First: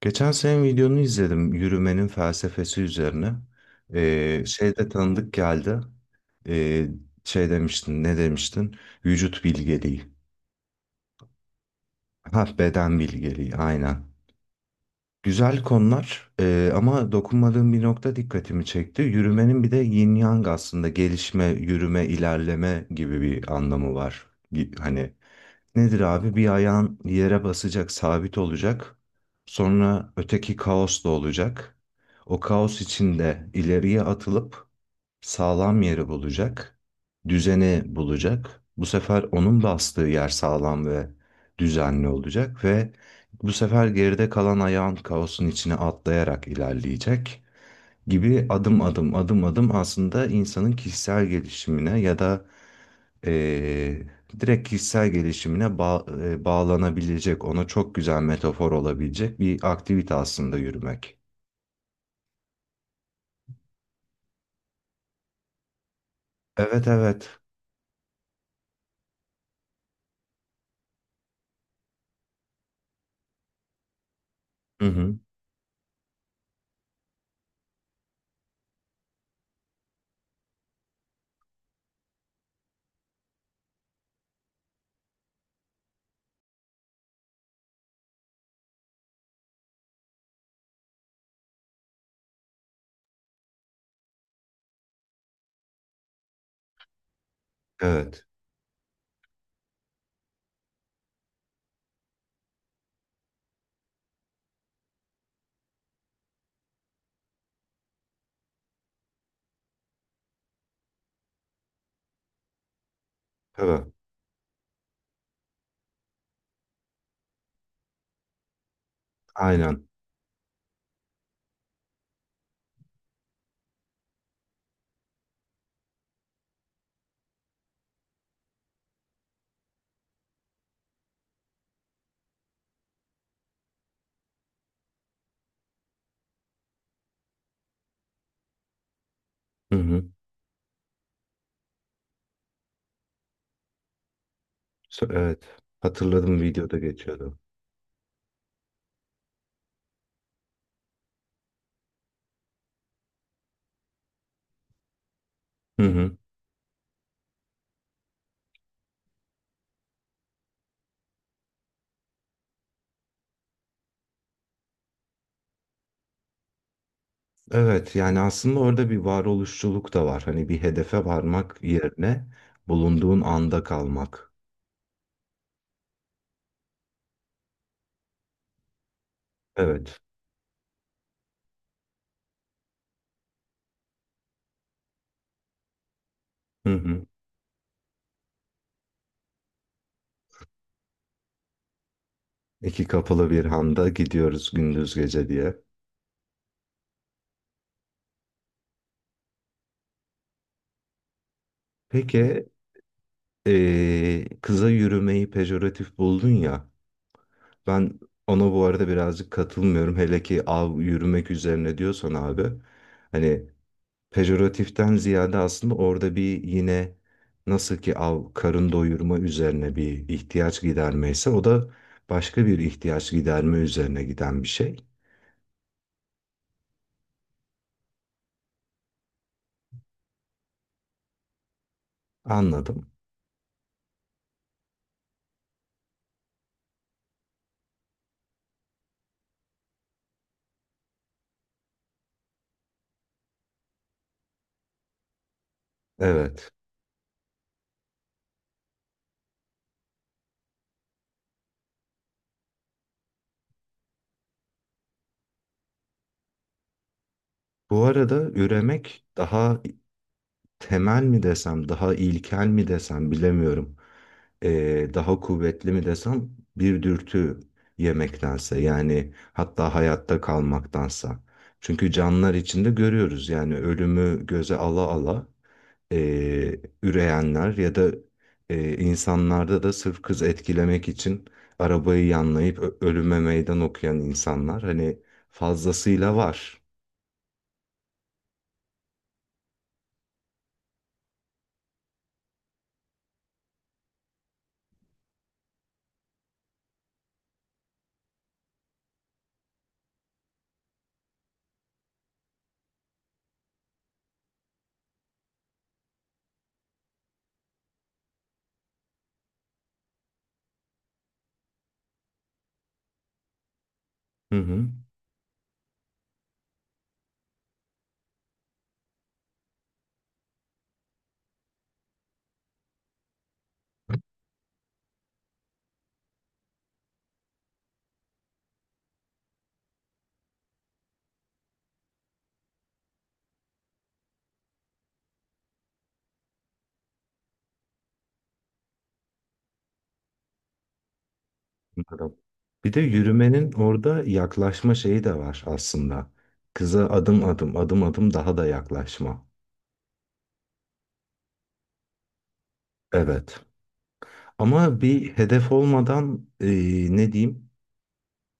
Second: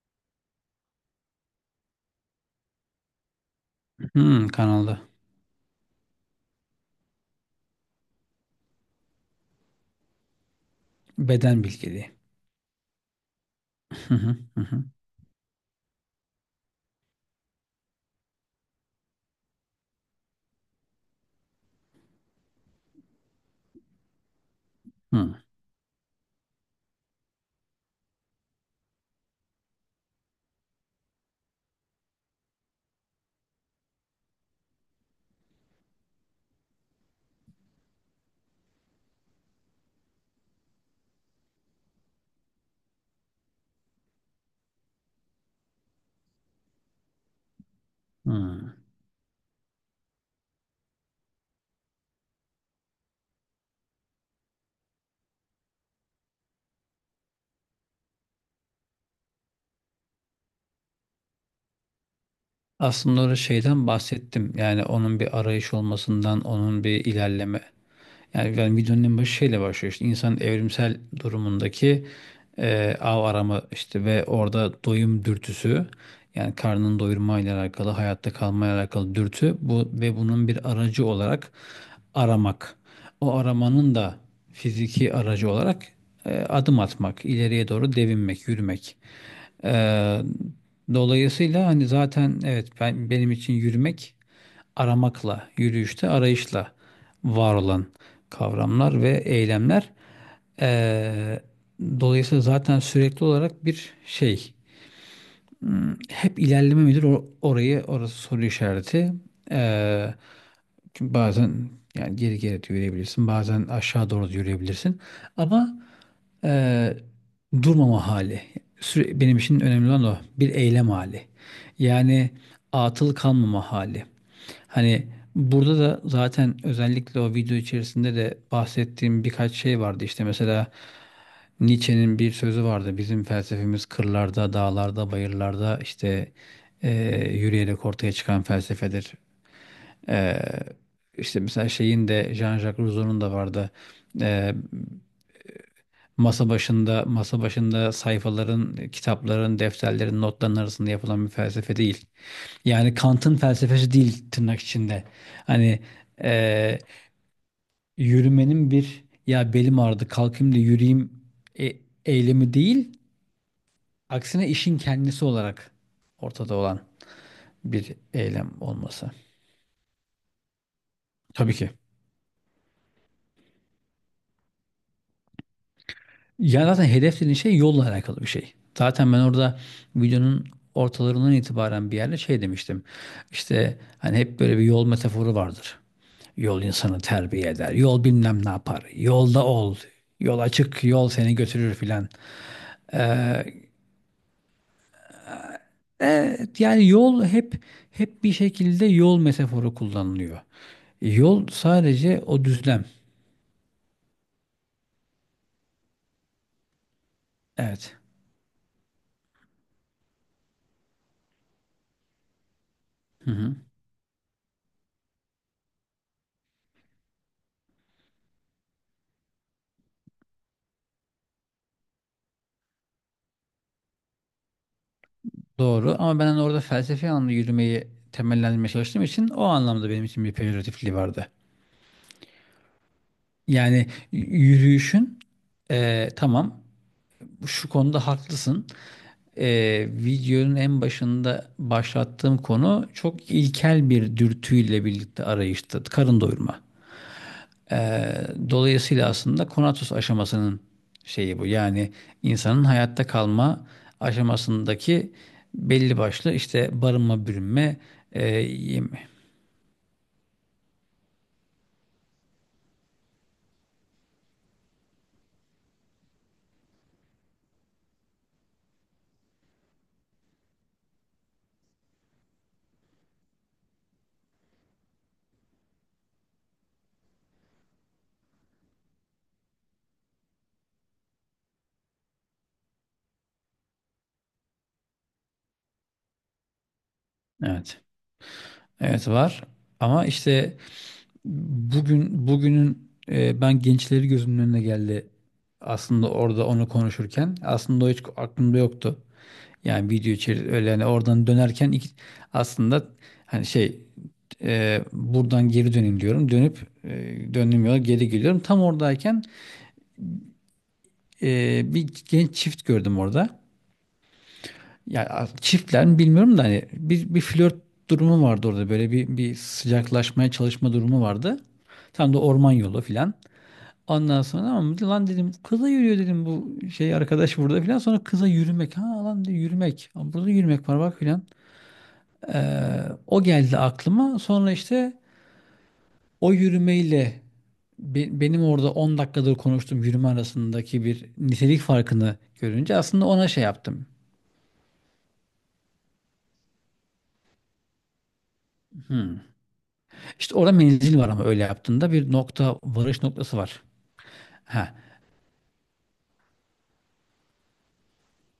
Geçen senin videonu izledim yürümenin felsefesi üzerine. Hmm, Şeyde kanalda. tanıdık geldi. Ee, Şey demiştin, ne demiştin? Vücut bilgeliği. Beden bilgeliği. Ha, beden bilgeliği, aynen. Hı hı, hı hı, Güzel konular ama dokunmadığım bir nokta dikkatimi çekti. Yürümenin bir de yin yang aslında gelişme, yürüme, ilerleme gibi bir anlamı var. Hani hı, nedir abi? Bir ayağın yere basacak, sabit olacak. Sonra öteki kaos da olacak. O kaos içinde ileriye atılıp sağlam yeri bulacak. Düzeni bulacak. Bu sefer onun bastığı yer sağlam ve düzenli olacak ve bu sefer geride kalan ayağın kaosun içine atlayarak ilerleyecek gibi hı. adım adım adım adım aslında insanın kişisel gelişimine ya da eee, direkt kişisel gelişimine bağlanabilecek, ona çok güzel metafor olabilecek bir aktivite aslında yürümek. Aslında orada şeyden bahsettim. Yani onun bir arayış olmasından, onun Evet bir evet. ilerleme. Yani videonun en başı şeyle başlıyor işte insanın evrimsel durumundaki av arama işte ve orada Hı hı. doyum dürtüsü, yani karnını doyurmayla alakalı, hayatta kalmayla alakalı dürtü bu ve bunun bir aracı olarak aramak. O aramanın da fiziki aracı olarak adım atmak, ileriye doğru devinmek, yürümek. Ee, dolayısıyla hani zaten evet, benim için yürümek aramakla, yürüyüşte arayışla var olan Evet. kavramlar ve eylemler. Ee, dolayısıyla zaten sürekli olarak bir şey. Hep ilerleme midir, orası soru işareti. Ee, çünkü bazen, yani geri geri de yürüyebilirsin, bazen Evet. aşağı doğru da yürüyebilirsin. Ama Eee, durmama hali. Süre, benim için Aynen. önemli olan o. Bir eylem hali. Yani atıl kalmama hali. Hani burada da zaten özellikle o video içerisinde de bahsettiğim birkaç şey vardı. İşte mesela Nietzsche'nin bir sözü vardı: bizim felsefemiz kırlarda, dağlarda, bayırlarda işte yürüyerek ortaya çıkan felsefedir. Hı hı. Eee işte mesela şeyin de, Jean-Jacques Rousseau'nun da vardı. E, Evet. Hatırladım, Masa videoda başında, geçiyordu. masa başında sayfaların, kitapların, defterlerin, notların arasında yapılan bir felsefe değil. Yani Kant'ın felsefesi değil, tırnak içinde. Hani Hı hı. eee, yürümenin bir "ya belim ağrıdı, kalkayım da yürüyeyim" e- eylemi değil. Aksine işin kendisi olarak ortada olan bir Evet, yani eylem aslında orada bir olması. varoluşçuluk da var. Hani bir hedefe Tabii varmak ki. yerine bulunduğun anda kalmak. Ya zaten hedef dediğin şey yolla alakalı bir şey. Zaten ben orada Evet. videonun ortalarından itibaren bir yerde şey demiştim. İşte hani hep böyle bir yol metaforu vardır. Yol Hı insanı hı. terbiye eder. Yol bilmem ne yapar. Yolda ol. Yol açık. Yol seni götürür filan. İki kapılı bir handa gidiyoruz gündüz gece diye. Evet, yani yol hep bir şekilde yol metaforu kullanılıyor. Yol sadece o Peki, düzlem. Kıza yürümeyi pejoratif buldun ya. Evet. Ben ona bu arada birazcık katılmıyorum. Hele ki av yürümek üzerine diyorsan abi. Hani pejoratiften ziyade aslında orada bir yine nasıl ki av karın doyurma üzerine bir ihtiyaç gidermeyse o da başka bir ihtiyaç giderme üzerine giden bir şey. Doğru, ama ben hani orada felsefi anlamda yürümeyi temellendirmeye çalıştığım için o anlamda benim için bir pejoratifliği vardı. Anladım. Yani yürüyüşün tamam, şu konuda haklısın. E, videonun en başında başlattığım konu çok ilkel bir dürtüyle birlikte arayıştı. Karın Evet. doyurma. E, dolayısıyla aslında konatus aşamasının şeyi bu. Yani insanın hayatta kalma aşamasındaki belli başlı işte barınma, bürünme. Bu arada üremek daha temel mi desem, daha ilkel mi desem bilemiyorum. Daha kuvvetli mi desem bir dürtü yemektense yani hatta hayatta kalmaktansa. Çünkü canlılar içinde görüyoruz yani ölümü göze ala ala üreyenler ya da insanlarda da sırf kız etkilemek için arabayı yanlayıp ölüme meydan okuyan insanlar hani fazlasıyla var. Evet. Evet var. Ama işte bugünün ben gençleri gözümün önüne geldi. Aslında orada onu konuşurken aslında o hiç aklımda yoktu. Yani video içeri öyle, yani oradan dönerken aslında hani şey, buradan geri döneyim diyorum. Dönüp döndüğüm yola geri geliyorum. Tam oradayken bir genç çift gördüm orada. Hı hı. Ya çiftler mi bilmiyorum da hani bir flört durumu vardı orada, böyle bir sıcaklaşmaya çalışma durumu vardı. Tam da orman yolu filan. Ondan sonra "ama lan," dedim, "kıza yürüyor," dedim, "bu şey arkadaş burada" filan. Sonra kıza yürümek, ha lan, de yürümek. Aa, burada yürümek var bak filan. Ee, o geldi aklıma. Sonra işte o yürümeyle benim orada 10 dakikadır konuştuğum yürüme arasındaki bir nitelik Anladım. farkını Bir görünce de aslında ona şey yürümenin yaptım. orada yaklaşma şeyi de var aslında. Kıza adım adım, adım adım daha da yaklaşma. Hmm. İşte orada menzil var, ama öyle yaptığında bir nokta, varış noktası Evet. var. Ha. Ama bir hedef olmadan ne diyeyim?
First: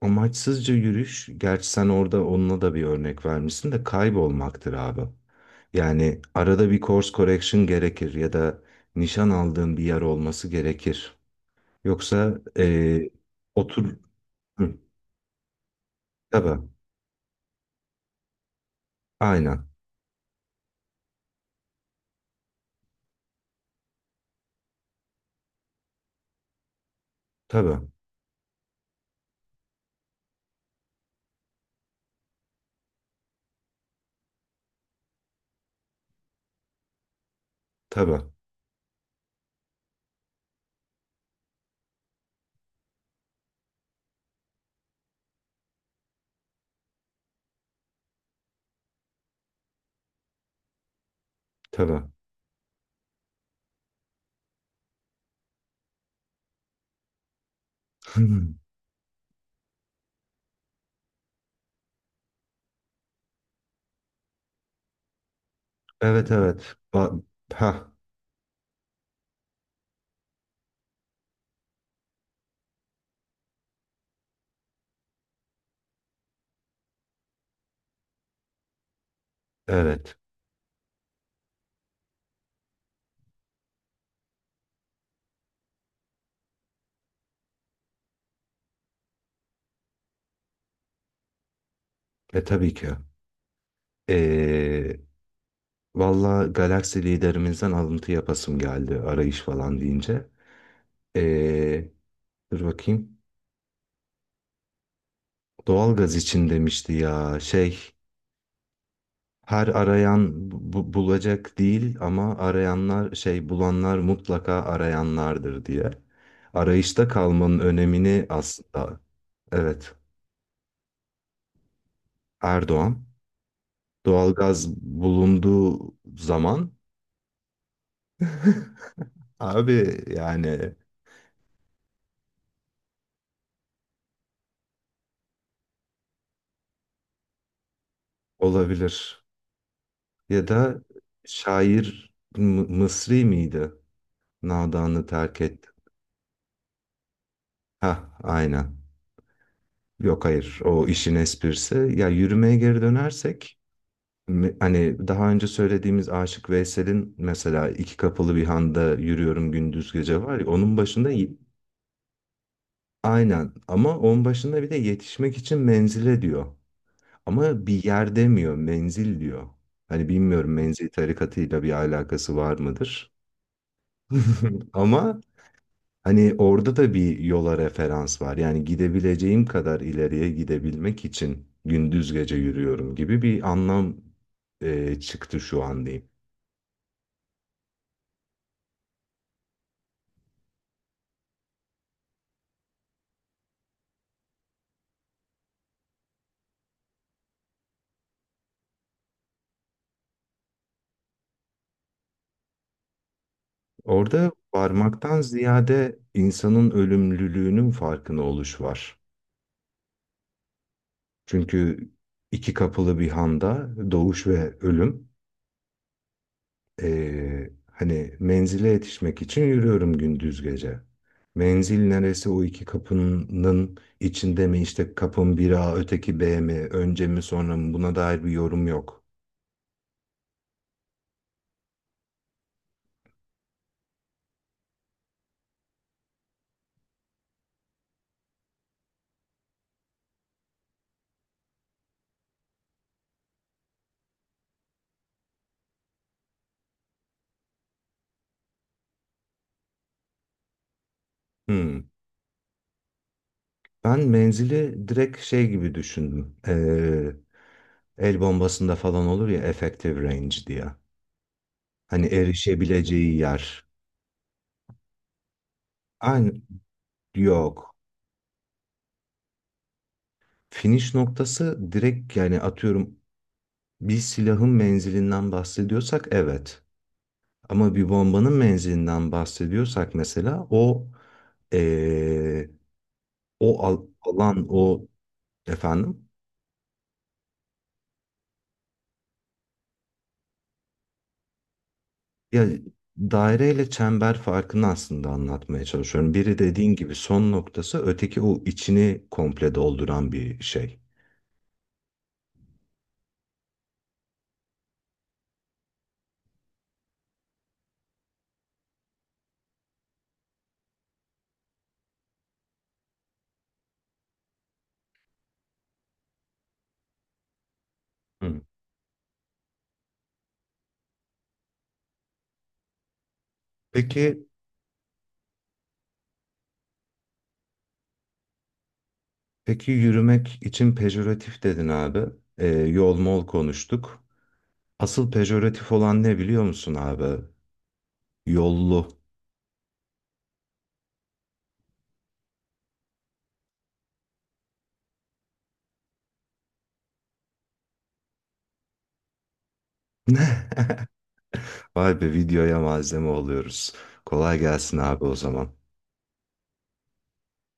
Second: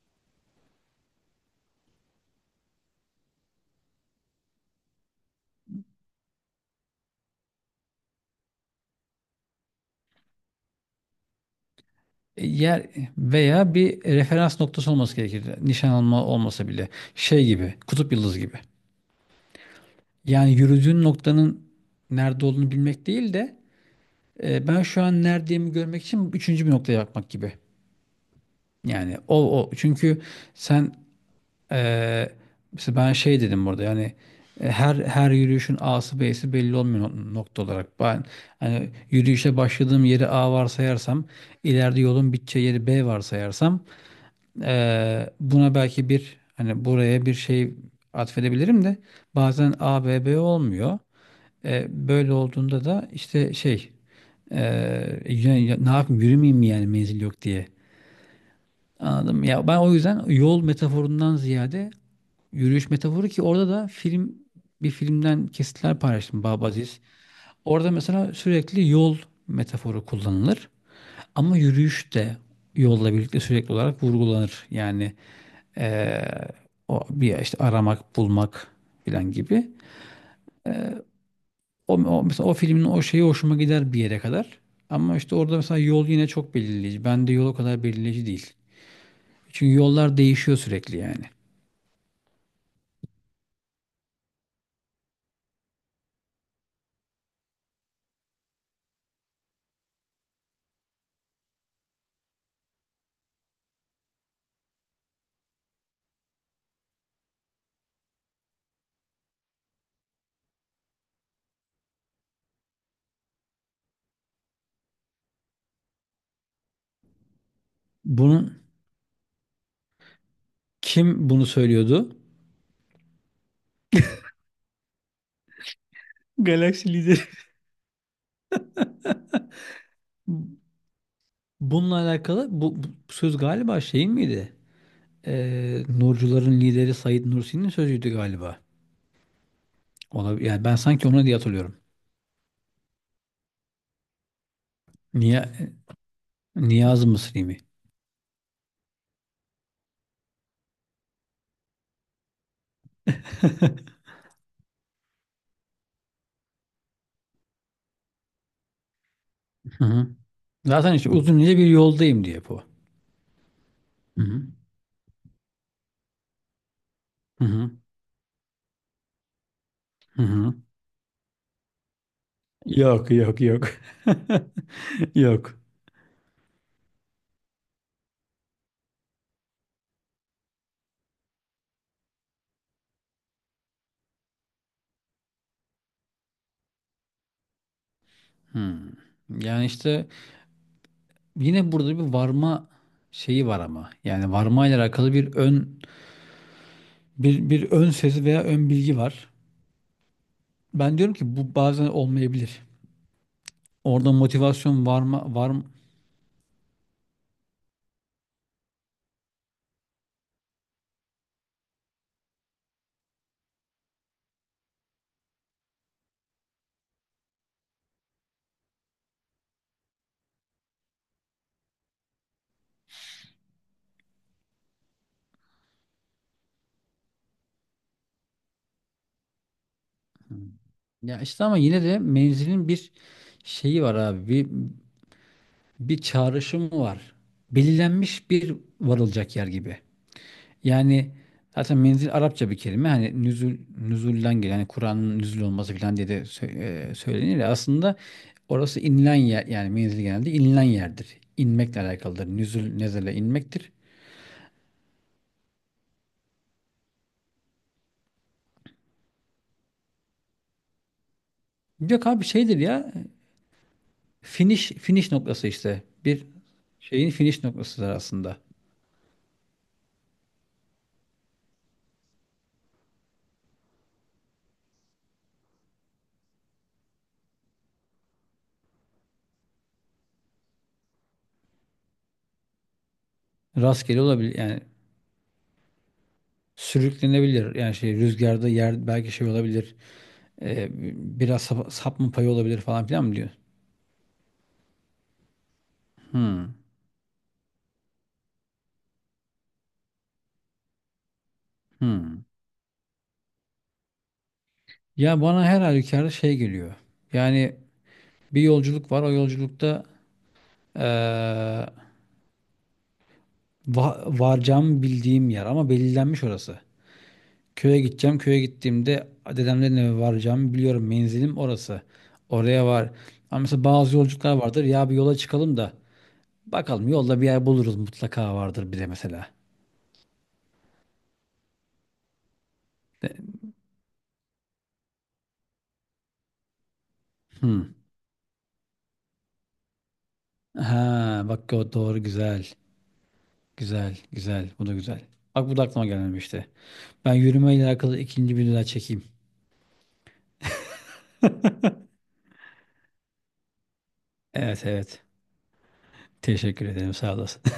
Amaçsızca yürüyüş, gerçi sen orada onunla da bir örnek vermişsin de kaybolmaktır abi. Yani arada bir course correction gerekir ya da nişan aldığın bir yer olması gerekir. Yoksa yer veya otur. bir referans Hı, noktası olması gerekir. Nişan alma olmasa tabii, bile şey gibi, kutup yıldızı gibi. aynen, Yani yürüdüğün noktanın nerede olduğunu bilmek değil de, ben şu an neredeyimi görmek için üçüncü bir noktaya bakmak gibi. tabii, Yani o çünkü sen Ee, mesela ben şey dedim burada, yani, her yürüyüşün A'sı B'si belli olmuyor nokta olarak. tabii, Ben hani yürüyüşe başladığım yeri A varsayarsam, ileride yolun biteceği yeri B varsayarsam, buna belki bir, hani buraya bir şey atfedebilirim de, bazen A B olmuyor. Tabii. Böyle olduğunda da işte şey, e, ne yapayım, yürümeyeyim mi yani menzil yok diye? Anladım. Ya ben o yüzden yol metaforundan ziyade yürüyüş metaforu, ki orada da bir filmden kesitler Evet paylaştım, evet. babaziz. Orada Ha, mesela sürekli yol metaforu kullanılır. Ama yürüyüş de yolla birlikte sürekli olarak vurgulanır. Yani eee, o bir işte aramak, bulmak filan gibi. evet. Mesela o filmin o şeyi hoşuma gider bir yere kadar. Ama işte orada mesela yol yine çok belirleyici. Bende yol o kadar belirleyici değil. Çünkü yollar değişiyor sürekli yani. Tabii ki. Ee, Valla Galaxy liderimizden alıntı yapasım geldi arayış falan deyince. Ee, Dur bakayım. Doğalgaz için demişti ya, şey, her arayan bulacak değil ama arayanlar şey bulanlar mutlaka arayanlardır diye. Arayışta kalmanın önemini Bunun. aslında, evet, Kim bunu söylüyordu? Erdoğan doğalgaz bulunduğu zaman. Galaksi lideri. Abi yani Bununla alakalı bu söz galiba şeyin miydi? Nurcuların lideri Said Nursi'nin sözüydü galiba. olabilir. Ona, Ya yani ben da sanki ona diye hatırlıyorum. şair Mısri miydi? Nadanı terk etti. Niye, Niyaz Mısri mi? Ha, aynen. Yok, hayır, o işin esprisi. Ya, yürümeye geri dönersek hani daha önce söylediğimiz Aşık Veysel'in mesela iki kapılı bir handa yürüyorum Hı gündüz hı. gece var ya, onun Zaten işte başında uzun ince bir yoldayım diye bu. aynen, ama Hı onun hı. başında bir de yetişmek için menzile diyor. Hı Ama hı. bir yer demiyor, menzil diyor. Hani Hı bilmiyorum, hı. menzil tarikatıyla bir alakası var Yok mıdır? yok yok. Ama Yok. hani orada da bir yola referans var. Yani gidebileceğim kadar ileriye gidebilmek için gündüz gece yürüyorum gibi bir anlam çıktı şu an diyeyim. Hmm. Yani işte yine burada bir varma şeyi var ama. Yani varma ile alakalı bir ön, bir ön sezi veya ön bilgi var. Ben diyorum ki bu bazen olmayabilir. Orada Orada motivasyon var varmaktan mı? Var mı? ziyade insanın ölümlülüğünün farkına oluş var. Çünkü iki kapılı bir handa doğuş ve ölüm. Hani menzile yetişmek için yürüyorum gündüz gece. Menzil neresi, o iki kapının içinde mi, işte kapın biri A öteki B mi, önce mi sonra mı, buna dair bir yorum yok. Ya işte, ama yine de menzilin bir şeyi var abi. Bir çağrışımı var. Belirlenmiş bir varılacak yer gibi. Yani zaten menzil Arapça bir kelime. Hani nüzul, nüzulden gelen, yani Kur'an'ın nüzul olması falan diye de söylenir ya. Aslında orası inilen yer. Yani menzil genelde inilen yerdir. İnmekle Hmm. alakalıdır. Nüzul, nezele inmektir. Ben menzili direkt şey gibi düşündüm. El bombasında falan olur ya, effective range diye. Hani Yok abi şeydir ya, erişebileceği yer. finish noktası işte. Bir Aynı şeyin finish yok. noktasıdır aslında. Finish noktası direkt yani atıyorum, bir silahın menzilinden bahsediyorsak evet. Ama bir bombanın menzilinden bahsediyorsak mesela o eee, o Rastgele olabilir, alan yani o efendim, sürüklenebilir. Yani şey, rüzgarda yer belki şey olabilir. Ee, biraz sapma payı ya, olabilir falan filan mı diyor? daireyle çember farkını aslında anlatmaya çalışıyorum. Biri Hmm, dediğin gibi son noktası, öteki o içini komple dolduran bir şey. hmm. Ya bana her halükarda şey geliyor. Yani bir yolculuk var. O yolculukta ee, varacağımı bildiğim yer, ama belirlenmiş orası. Köye gideceğim. Köye Hı. gittiğimde dedemlerin eve varacağımı biliyorum. Menzilim orası. Oraya var. Ama mesela bazı Peki, yolculuklar vardır. Ya bir yola çıkalım da bakalım, yolda bir yer buluruz, mutlaka vardır bir de mesela. Peki yürümek için pejoratif dedin abi. Yol mol De- konuştuk. Asıl pejoratif olan ne biliyor musun abi? Hmm. Yollu. Ha bak, o doğru, güzel. Güzel, güzel. Bu da güzel. Bak, bu da aklıma gelmemişti. Ben yürümeyle alakalı ikinci bir daha çekeyim. Vay be, videoya malzeme oluyoruz. Kolay Evet gelsin evet. abi o zaman. Teşekkür ederim. Sağ olasın.